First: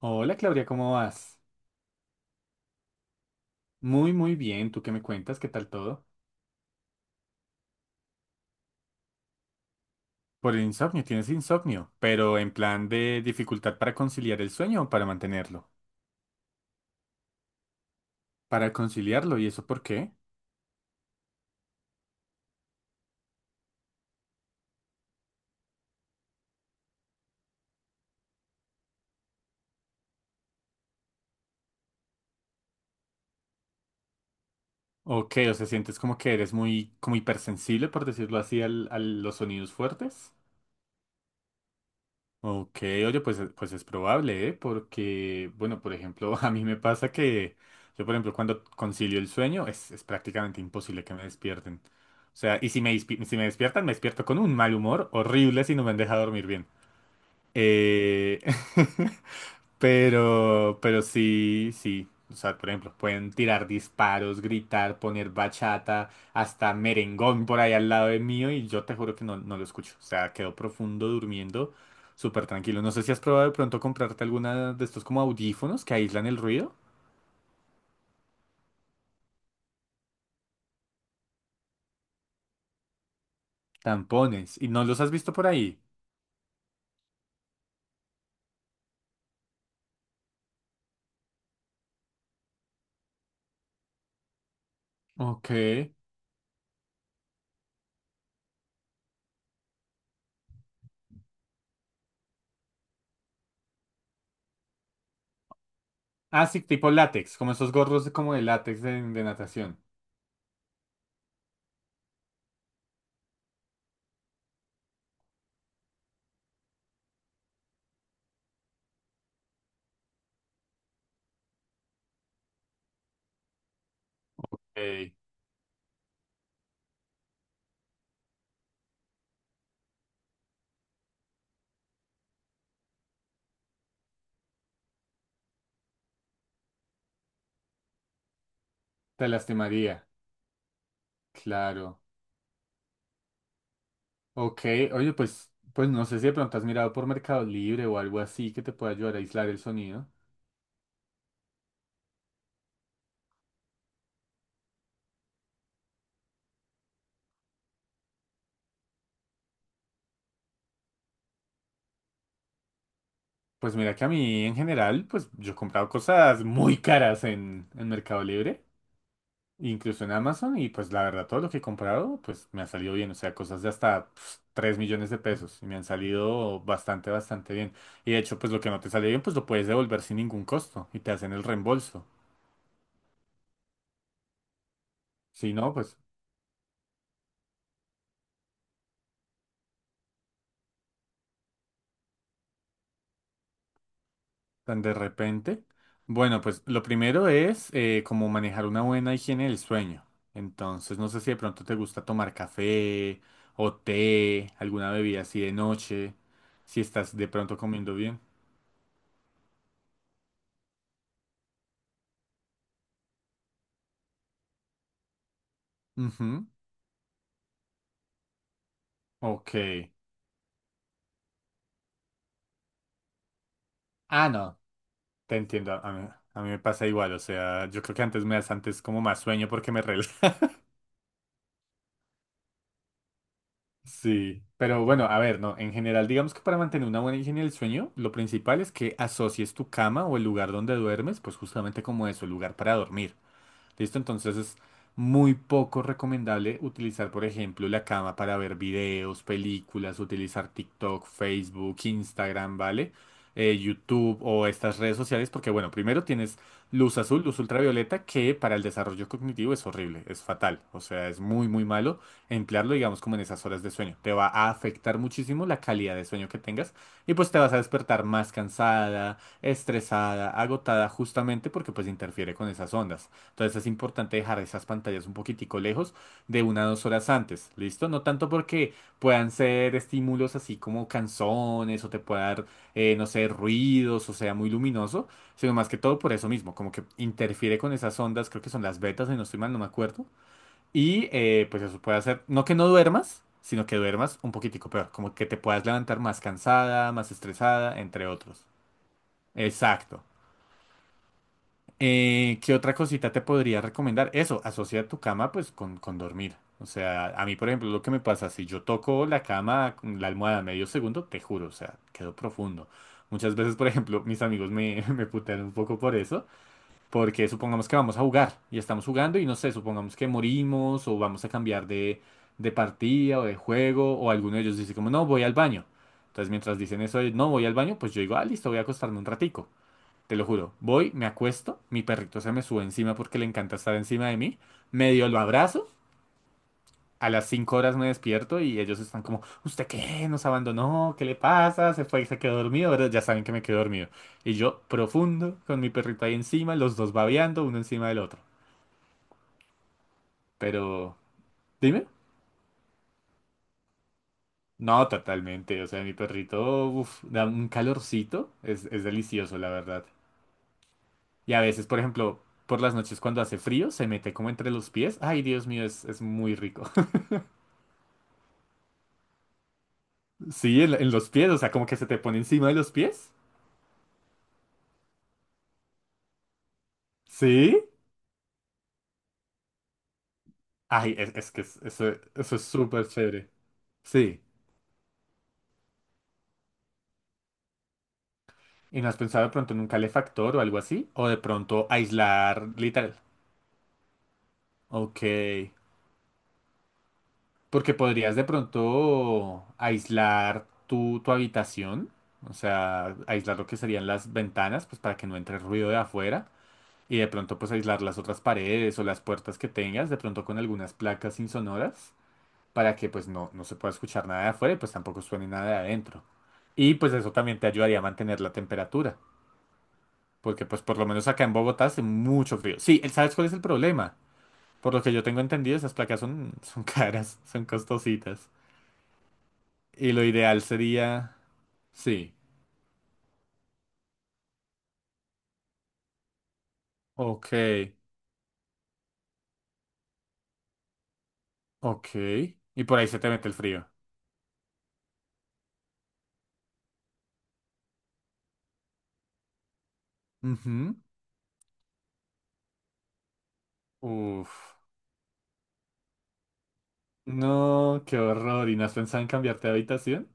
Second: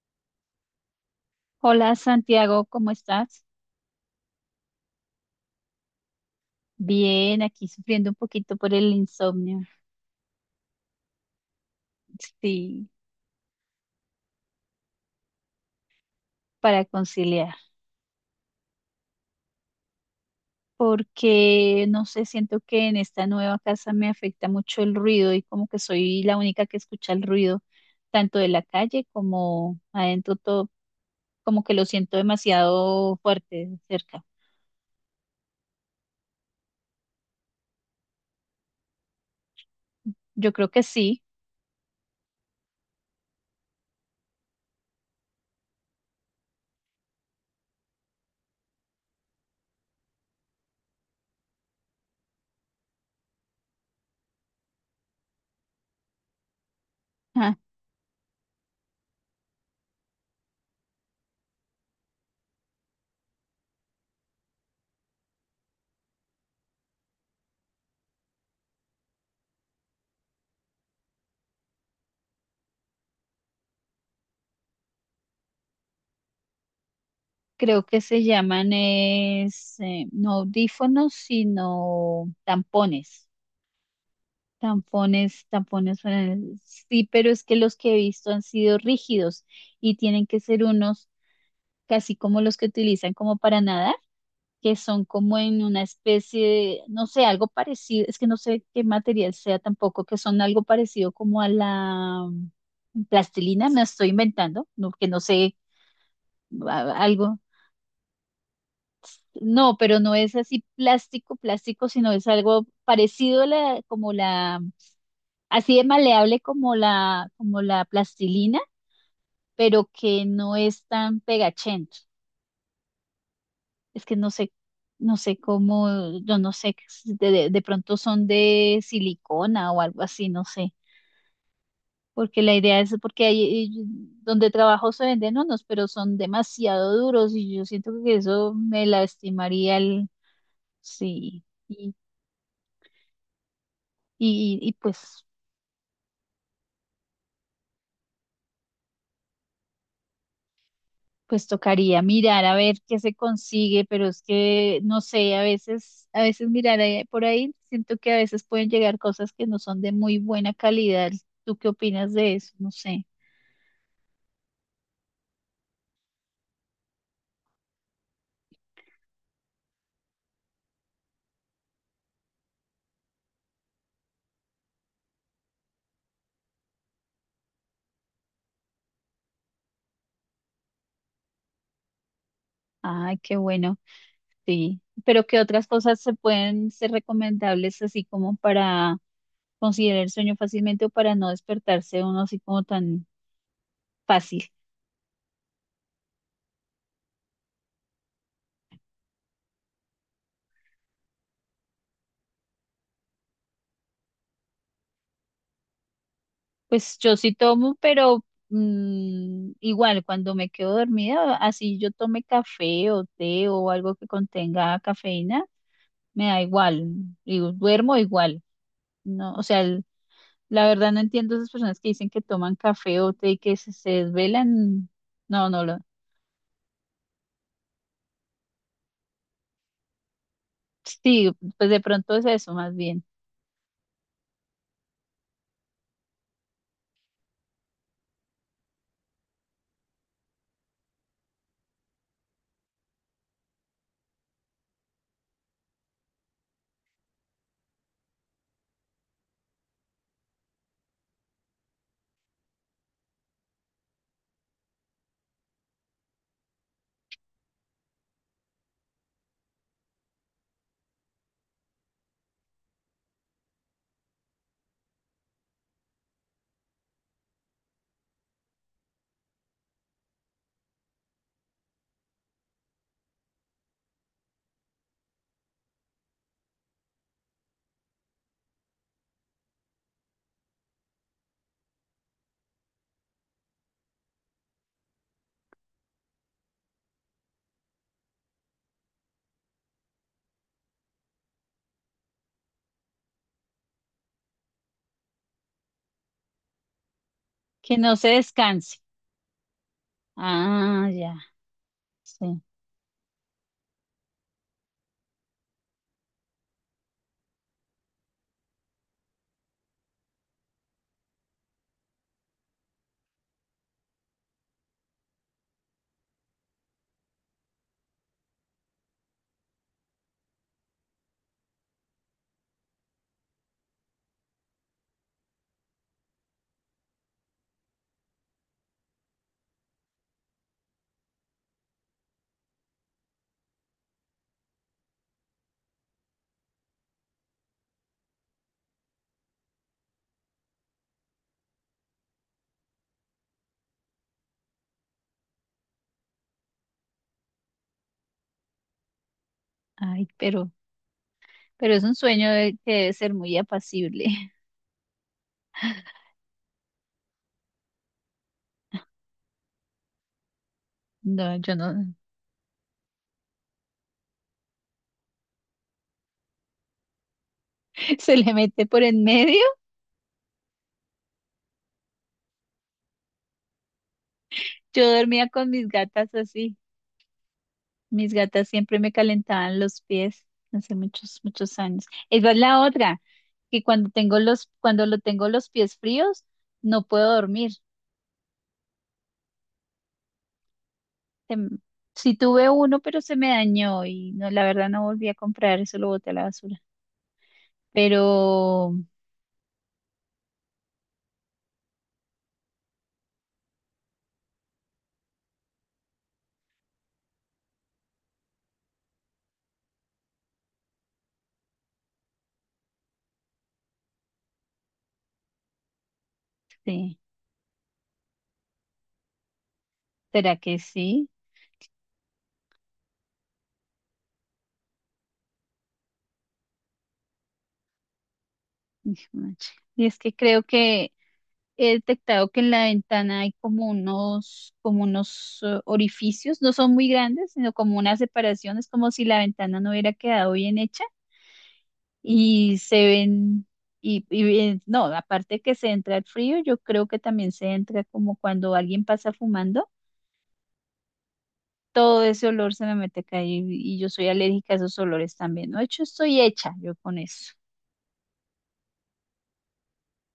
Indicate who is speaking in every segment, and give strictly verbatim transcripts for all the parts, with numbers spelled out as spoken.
Speaker 1: Hola Claudia, ¿cómo vas?
Speaker 2: Hola Santiago, ¿cómo estás?
Speaker 1: Muy, muy bien. ¿Tú qué me cuentas? ¿Qué tal todo?
Speaker 2: Bien, aquí sufriendo un poquito por el insomnio,
Speaker 1: Por el insomnio, tienes insomnio, pero en
Speaker 2: sí,
Speaker 1: plan de dificultad para conciliar el sueño o para mantenerlo.
Speaker 2: para conciliar,
Speaker 1: Para conciliarlo, ¿y eso por qué?
Speaker 2: porque no sé, siento que en esta nueva casa me afecta mucho el ruido y como que soy la única que escucha el ruido, tanto de la calle como adentro, todo, como que lo siento demasiado fuerte cerca.
Speaker 1: ¿O O sea, sientes como que eres muy, como hipersensible, por decirlo así, al- a los sonidos fuertes.
Speaker 2: Yo creo que sí.
Speaker 1: Ok, oye, pues, es- pues es probable, ¿eh? Porque, bueno, por ejemplo, a mí me pasa que yo, por ejemplo, cuando concilio el sueño, es, es prácticamente imposible que me despierten. O sea, y si me, dispi- si me despiertan, me despierto con un mal humor horrible si no me han dejado dormir bien.
Speaker 2: Ah,
Speaker 1: Eh... Pero, pero sí, sí. O sea, por ejemplo, pueden tirar disparos, gritar, poner bachata, hasta merengón por ahí al lado de mío y yo te juro que no, no lo escucho. O sea, quedo profundo durmiendo, súper tranquilo. No sé si has probado de pronto comprarte alguna de estos como audífonos que aíslan el ruido.
Speaker 2: creo que se llaman es, eh, no audífonos, sino tampones.
Speaker 1: Tampones. ¿Y no los has visto
Speaker 2: Tampones.
Speaker 1: por ahí?
Speaker 2: tampones suenan- Sí, pero es que los que he visto han sido rígidos y tienen que ser unos casi como los que utilizan como para nadar, que son como
Speaker 1: Ok.
Speaker 2: en una especie de, no sé, algo parecido, es que no sé qué material sea tampoco, que son algo parecido como a la mm, plastilina, me estoy inventando, no, que no sé,
Speaker 1: Ah, sí, tipo
Speaker 2: a-
Speaker 1: látex,
Speaker 2: algo.
Speaker 1: como esos gorros de, como de látex de, de
Speaker 2: No,
Speaker 1: natación.
Speaker 2: pero no es así plástico, plástico, sino es algo parecido a la, como la así de maleable como la, como la plastilina, pero que no es tan pegachento. Es que no sé,
Speaker 1: Ey.
Speaker 2: no sé cómo, yo no sé, si de, de- de pronto son de silicona o algo así, no sé. Porque la idea es, porque ahí eh, donde trabajo se venden unos, pero son demasiado duros y yo siento que eso me
Speaker 1: Te
Speaker 2: lastimaría
Speaker 1: lastimaría.
Speaker 2: el, sí, y,
Speaker 1: Claro.
Speaker 2: y,
Speaker 1: Ok,
Speaker 2: y
Speaker 1: oye,
Speaker 2: pues.
Speaker 1: pues, pues no sé si de pronto has mirado por Mercado Libre o algo así que te pueda ayudar a aislar el sonido.
Speaker 2: Pues tocaría mirar a ver qué se consigue, pero es que no sé, a veces, a veces mirar ahí- por ahí, siento que a veces pueden llegar cosas que no son de muy buena calidad. ¿Tú qué opinas de eso? No sé.
Speaker 1: Pues mira que a mí en general, pues yo he comprado cosas muy caras en, en Mercado Libre, incluso en Amazon, y pues la verdad todo lo que he comprado, pues me ha salido bien, o sea, cosas de hasta pf, tres millones de pesos, y me han salido bastante, bastante bien. Y de hecho, pues lo que no te sale bien, pues lo puedes devolver sin ningún costo, y te hacen el reembolso.
Speaker 2: Ay, qué bueno, sí. Pero ¿qué
Speaker 1: Si
Speaker 2: otras
Speaker 1: no, pues
Speaker 2: cosas se pueden ser recomendables así como para considerar el sueño fácilmente o para no despertarse uno así como tan fácil?
Speaker 1: tan de repente. Bueno, pues lo primero es eh, como manejar una buena higiene del sueño. Entonces, no sé si de pronto te gusta tomar café o té, alguna bebida así de noche, si
Speaker 2: Pues yo
Speaker 1: estás de
Speaker 2: sí
Speaker 1: pronto
Speaker 2: tomo,
Speaker 1: comiendo bien.
Speaker 2: pero mm, igual cuando me quedo dormida, así yo tome café o té o algo que contenga cafeína, me da
Speaker 1: Ujú,
Speaker 2: igual, digo, duermo igual, ¿no? O
Speaker 1: Ok.
Speaker 2: sea, el- la verdad no entiendo esas personas que dicen que toman café o té y que se, se
Speaker 1: Ah, no,
Speaker 2: desvelan.
Speaker 1: te
Speaker 2: No, no
Speaker 1: entiendo.
Speaker 2: lo.
Speaker 1: A mí, a mí me pasa igual. O sea, yo creo que antes me das antes como más sueño porque me relaja.
Speaker 2: Sí, pues de pronto es eso más bien,
Speaker 1: Sí, pero bueno, a ver, no, en general, digamos que para mantener una buena higiene del sueño, lo principal es que asocies tu cama o el lugar donde duermes, pues justamente como eso, lugar para dormir. ¿Listo? Entonces es muy poco recomendable utilizar, por ejemplo, la cama para ver videos, películas, utilizar TikTok, Facebook, Instagram, ¿vale? Eh, YouTube o estas redes sociales, porque bueno, primero tienes luz azul, luz ultravioleta, que para el desarrollo cognitivo es horrible, es fatal, o sea, es muy, muy malo emplearlo, digamos, como en esas horas de sueño. Te va a afectar muchísimo la calidad de sueño que tengas y pues te vas a despertar más cansada, estresada, agotada, justamente porque pues interfiere con esas ondas. Entonces es importante dejar esas pantallas un poquitico lejos de una o dos horas antes, ¿listo? No tanto porque puedan ser estímulos así como canciones o te pueda dar, eh, no sé, ruidos o sea muy luminoso, sino más que todo por eso mismo, como que interfiere con esas ondas, creo que son las betas, si no estoy mal, no me acuerdo. Y eh, pues eso puede hacer, no que no duermas, sino que duermas un poquitico peor, como que te puedas levantar más cansada, más
Speaker 2: que
Speaker 1: estresada,
Speaker 2: no
Speaker 1: entre
Speaker 2: se
Speaker 1: otros.
Speaker 2: descanse.
Speaker 1: Exacto.
Speaker 2: Ah, ya,
Speaker 1: Eh,
Speaker 2: sí.
Speaker 1: ¿qué otra cosita te podría recomendar? Eso, asocia tu cama pues con, con dormir. O sea, a mí, por ejemplo, lo que me pasa, si yo toco la cama, con la almohada medio segundo, te juro, o sea, quedo profundo. Muchas veces, por ejemplo, mis amigos me, me putean un poco por eso, porque supongamos que vamos a jugar y estamos jugando y no sé, supongamos que morimos o vamos a cambiar de, de partida o de juego o alguno de ellos dice como, no, voy al baño. Entonces, mientras dicen eso de, no, voy al baño, pues yo digo, ah, listo, voy a acostarme un ratico. Te lo juro. Voy, me acuesto, mi perrito se me sube encima porque le encanta estar encima de mí. Medio lo abrazo. A las cinco horas me despierto y ellos están como, ¿usted qué? ¿Nos abandonó? ¿Qué le pasa? ¿Se fue y se quedó dormido? Pero ya saben que me quedo dormido. Y yo, profundo, con mi perrito ahí encima, los dos babeando, uno encima del otro.
Speaker 2: Ay, pero,
Speaker 1: Pero,
Speaker 2: pero es
Speaker 1: dime.
Speaker 2: un sueño de- que debe ser muy apacible.
Speaker 1: No, totalmente. O sea, mi perrito, uf, da un calorcito. Es, es delicioso, la verdad. Y
Speaker 2: No,
Speaker 1: a
Speaker 2: yo
Speaker 1: veces, por
Speaker 2: no.
Speaker 1: ejemplo, por las noches cuando hace frío, se mete como entre los pies. Ay, Dios mío, es, es muy rico.
Speaker 2: se le mete por en medio.
Speaker 1: Sí, en, en los pies, o sea, como que se te pone encima de los pies.
Speaker 2: Yo dormía con mis gatas así.
Speaker 1: Sí.
Speaker 2: Mis gatas siempre me calentaban los pies hace
Speaker 1: Ay, es,
Speaker 2: muchos,
Speaker 1: es que es-
Speaker 2: muchos años.
Speaker 1: eso,
Speaker 2: Esa es
Speaker 1: eso es
Speaker 2: la
Speaker 1: súper
Speaker 2: otra,
Speaker 1: chévere.
Speaker 2: que cuando tengo
Speaker 1: Sí.
Speaker 2: los, cuando lo tengo los pies fríos, no puedo dormir.
Speaker 1: ¿Y no has pensado de pronto en un calefactor o algo así? ¿O de
Speaker 2: Tem-
Speaker 1: pronto
Speaker 2: Sí
Speaker 1: aislar
Speaker 2: tuve uno,
Speaker 1: literal?
Speaker 2: pero se me dañó y no, la verdad no
Speaker 1: Ok.
Speaker 2: volví a comprar, eso lo boté a la basura.
Speaker 1: Porque
Speaker 2: Pero
Speaker 1: podrías de pronto aislar tu, tu habitación. O sea, aislar lo que serían las ventanas, pues para que no entre ruido de afuera. Y de pronto pues aislar las otras paredes o las puertas que tengas, de pronto con algunas placas insonoras. Para que pues no, no se pueda escuchar nada de afuera y pues tampoco suene nada de adentro. Y pues
Speaker 2: sí,
Speaker 1: eso también te ayudaría a mantener la temperatura,
Speaker 2: ¿será
Speaker 1: porque
Speaker 2: que
Speaker 1: pues por lo
Speaker 2: sí?
Speaker 1: menos acá en Bogotá hace mucho frío. Sí, el- ¿sabes cuál es el problema? Por lo que yo tengo entendido, esas placas son, son caras, son costositas.
Speaker 2: Hijo de madre. Y
Speaker 1: Y
Speaker 2: es
Speaker 1: lo
Speaker 2: que creo
Speaker 1: ideal
Speaker 2: que
Speaker 1: sería...
Speaker 2: he
Speaker 1: Sí,
Speaker 2: detectado que en la ventana hay como unos, como unos eh, orificios, no son muy
Speaker 1: ok,
Speaker 2: grandes, sino como unas separaciones. Como si la ventana no hubiera quedado bien hecha
Speaker 1: ok.
Speaker 2: y
Speaker 1: Y
Speaker 2: se
Speaker 1: por ahí se te mete el
Speaker 2: ven,
Speaker 1: frío.
Speaker 2: y, y ven- no, aparte que se entra el frío, yo creo que también se entra como cuando alguien pasa fumando,
Speaker 1: Ujú.
Speaker 2: todo ese olor se me mete acá y, y, yo soy alérgica a
Speaker 1: Uf.
Speaker 2: esos olores también, ¿no? De hecho, estoy hecha yo con eso.
Speaker 1: No, qué horror. ¿Y no has pensado en cambiarte de habitación?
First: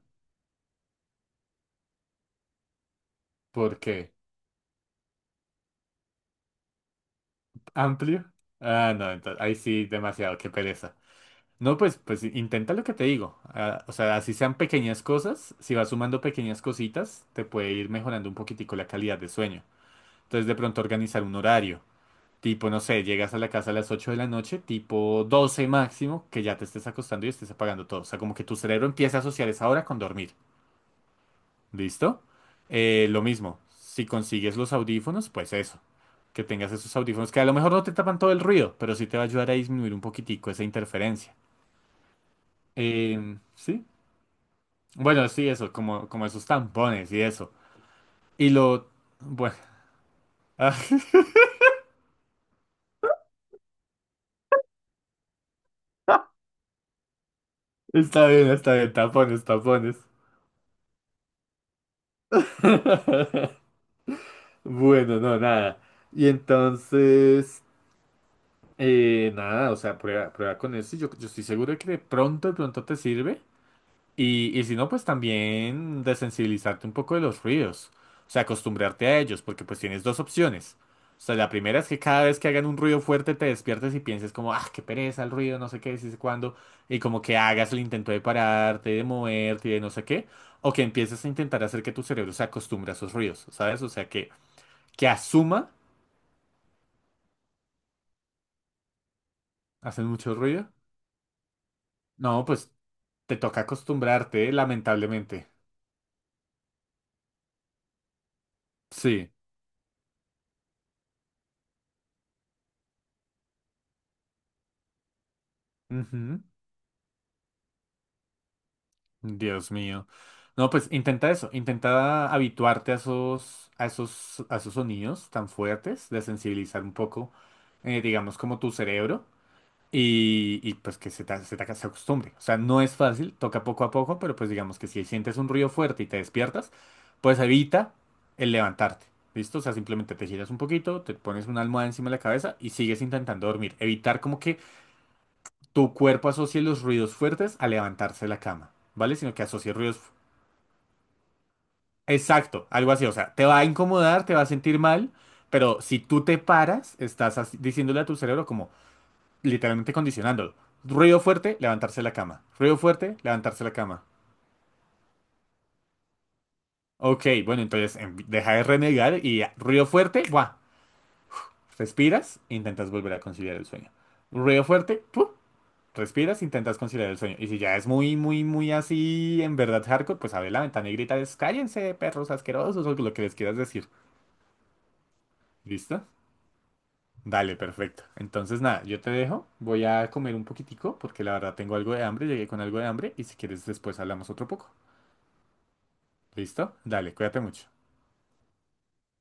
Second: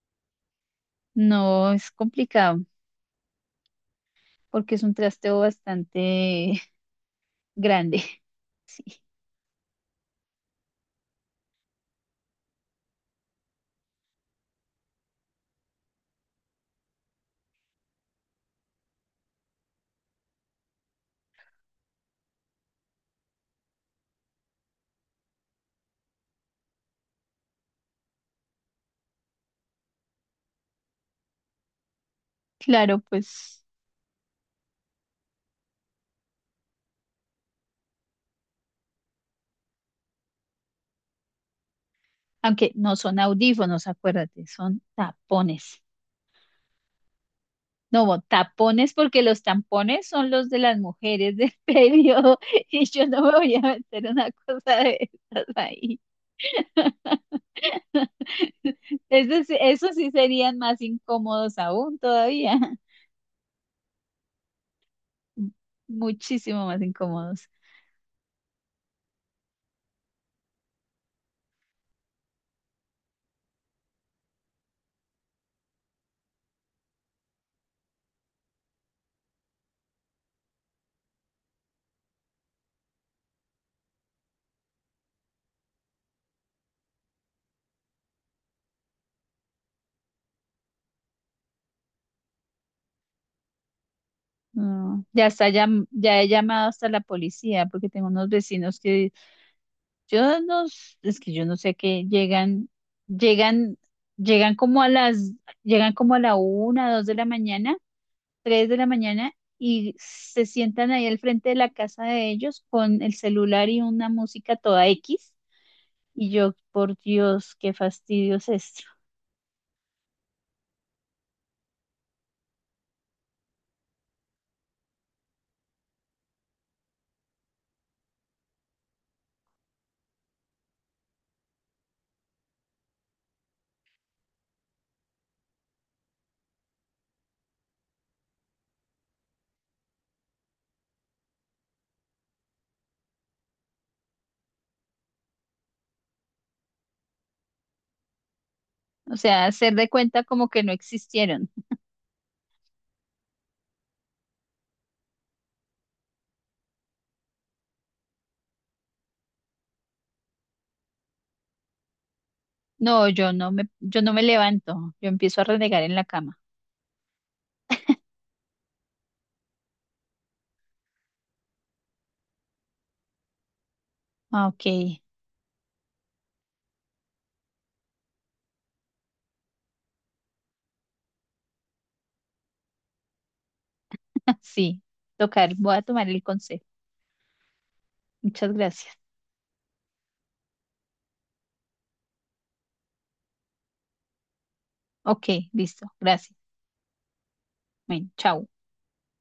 Speaker 2: No, es complicado
Speaker 1: ¿Por qué?
Speaker 2: porque es un trasteo bastante grande.
Speaker 1: ¿Amplio? Ah,
Speaker 2: Sí.
Speaker 1: no, entonces ahí sí, demasiado, qué pereza. No, pues, pues intenta lo que te digo. Ah, o sea, así sean pequeñas cosas, si vas sumando pequeñas cositas, te puede ir mejorando un poquitico la calidad de sueño. Entonces, de pronto organizar un horario. Tipo, no sé, llegas a la casa a las ocho de la noche, tipo doce máximo, que ya te estés acostando y estés apagando todo. O sea, como que tu cerebro empieza a asociar esa hora con dormir. ¿Listo?
Speaker 2: Claro,
Speaker 1: Eh, lo mismo,
Speaker 2: pues,
Speaker 1: si consigues los audífonos, pues eso, que tengas esos audífonos, que a lo mejor no te tapan todo el ruido, pero sí te va a ayudar a disminuir un poquitico esa interferencia.
Speaker 2: aunque no son
Speaker 1: Eh, ¿sí?
Speaker 2: audífonos, acuérdate, son
Speaker 1: Bueno, sí, eso,
Speaker 2: tapones.
Speaker 1: como, como esos tampones y eso.
Speaker 2: No, bo-
Speaker 1: Y lo...
Speaker 2: tapones porque los
Speaker 1: Bueno,
Speaker 2: tampones son los de
Speaker 1: ah,
Speaker 2: las mujeres del periodo y yo no me voy a meter una cosa de esas ahí.
Speaker 1: está bien, está bien,
Speaker 2: Eso
Speaker 1: tapones,
Speaker 2: sí, eso
Speaker 1: tapones.
Speaker 2: sí serían más incómodos aún todavía,
Speaker 1: Bueno, no, nada. Y
Speaker 2: muchísimo más incómodos.
Speaker 1: entonces, eh, nada, o sea, prueba, prueba con eso. Yo, yo estoy seguro de que de pronto, de pronto te sirve. Y, y si no, pues también desensibilizarte un poco de los ruidos. O sea, acostumbrarte a ellos, porque pues tienes dos opciones. O sea, la primera es que cada vez que hagan un ruido fuerte te despiertes y pienses como, ah, qué pereza el ruido, no sé qué, sí sé cuándo. Y como que hagas el intento de pararte, de moverte, de no sé qué. O que empieces a intentar hacer que tu cerebro se acostumbre a esos ruidos, ¿sabes? O sea, que,
Speaker 2: No,
Speaker 1: que
Speaker 2: ya está, ya,
Speaker 1: asuma,
Speaker 2: ya he llamado hasta la policía porque tengo unos vecinos que.
Speaker 1: hacen mucho
Speaker 2: Yo no,
Speaker 1: ruido.
Speaker 2: s- es que yo no sé qué
Speaker 1: No,
Speaker 2: llegan,
Speaker 1: pues te toca
Speaker 2: llegan,
Speaker 1: acostumbrarte,
Speaker 2: llegan como a las,
Speaker 1: lamentablemente.
Speaker 2: llegan como a la una, dos de la mañana, tres de la
Speaker 1: Sí.
Speaker 2: mañana y se sientan ahí al frente de la casa de ellos con el celular y una música toda equis. Y
Speaker 1: Ujú.
Speaker 2: yo, por Dios, qué fastidio es esto.
Speaker 1: Dios mío. No, pues intenta eso, intenta habituarte a esos, a esos, a esos sonidos tan fuertes, de sensibilizar un poco, eh, digamos, como tu cerebro y, y, pues que se te, se te se acostumbre. O sea, no es fácil, toca poco a poco, pero pues digamos que si sientes un ruido fuerte y te despiertas, pues evita el levantarte. ¿Listo? O sea, simplemente te giras un poquito, te pones una almohada encima de la cabeza y sigues intentando dormir. Evitar como que tu cuerpo asocie los ruidos fuertes a levantarse de la cama,
Speaker 2: O
Speaker 1: ¿vale? Sino que
Speaker 2: sea, hacer
Speaker 1: asocie
Speaker 2: de
Speaker 1: ruidos.
Speaker 2: cuenta como que no existieron.
Speaker 1: Exacto, algo así, o sea, te va a incomodar, te va a sentir mal, pero si tú te paras, estás así- diciéndole a tu cerebro como literalmente condicionándolo. Ruido fuerte, levantarse de la cama. Ruido
Speaker 2: No,
Speaker 1: fuerte,
Speaker 2: yo no
Speaker 1: levantarse
Speaker 2: me,
Speaker 1: de la
Speaker 2: yo
Speaker 1: cama.
Speaker 2: no me levanto, yo empiezo a renegar en la cama.
Speaker 1: Ok, bueno, entonces em, deja de renegar y ya, ruido fuerte, ¡buah! Respiras, intentas volver a conciliar el sueño.
Speaker 2: Ah, ok,
Speaker 1: Ruido fuerte, ¡puf! Respiras, intentas conciliar el sueño. Y si ya es muy, muy, muy así, en verdad hardcore, pues abre la ventana y grita, es, cállense, perros asquerosos, o lo que les quieras decir.
Speaker 2: sí, tocar, voy a
Speaker 1: ¿Listo?
Speaker 2: tomar el consejo.
Speaker 1: Dale, perfecto.
Speaker 2: Muchas
Speaker 1: Entonces, nada,
Speaker 2: gracias.
Speaker 1: yo te dejo. Voy a comer un poquitico porque la verdad tengo algo de hambre. Llegué con algo de hambre y si quieres después hablamos otro poco.
Speaker 2: Ok, listo. Gracias.
Speaker 1: ¿Listo? Dale, cuídate mucho.
Speaker 2: Bueno, chao.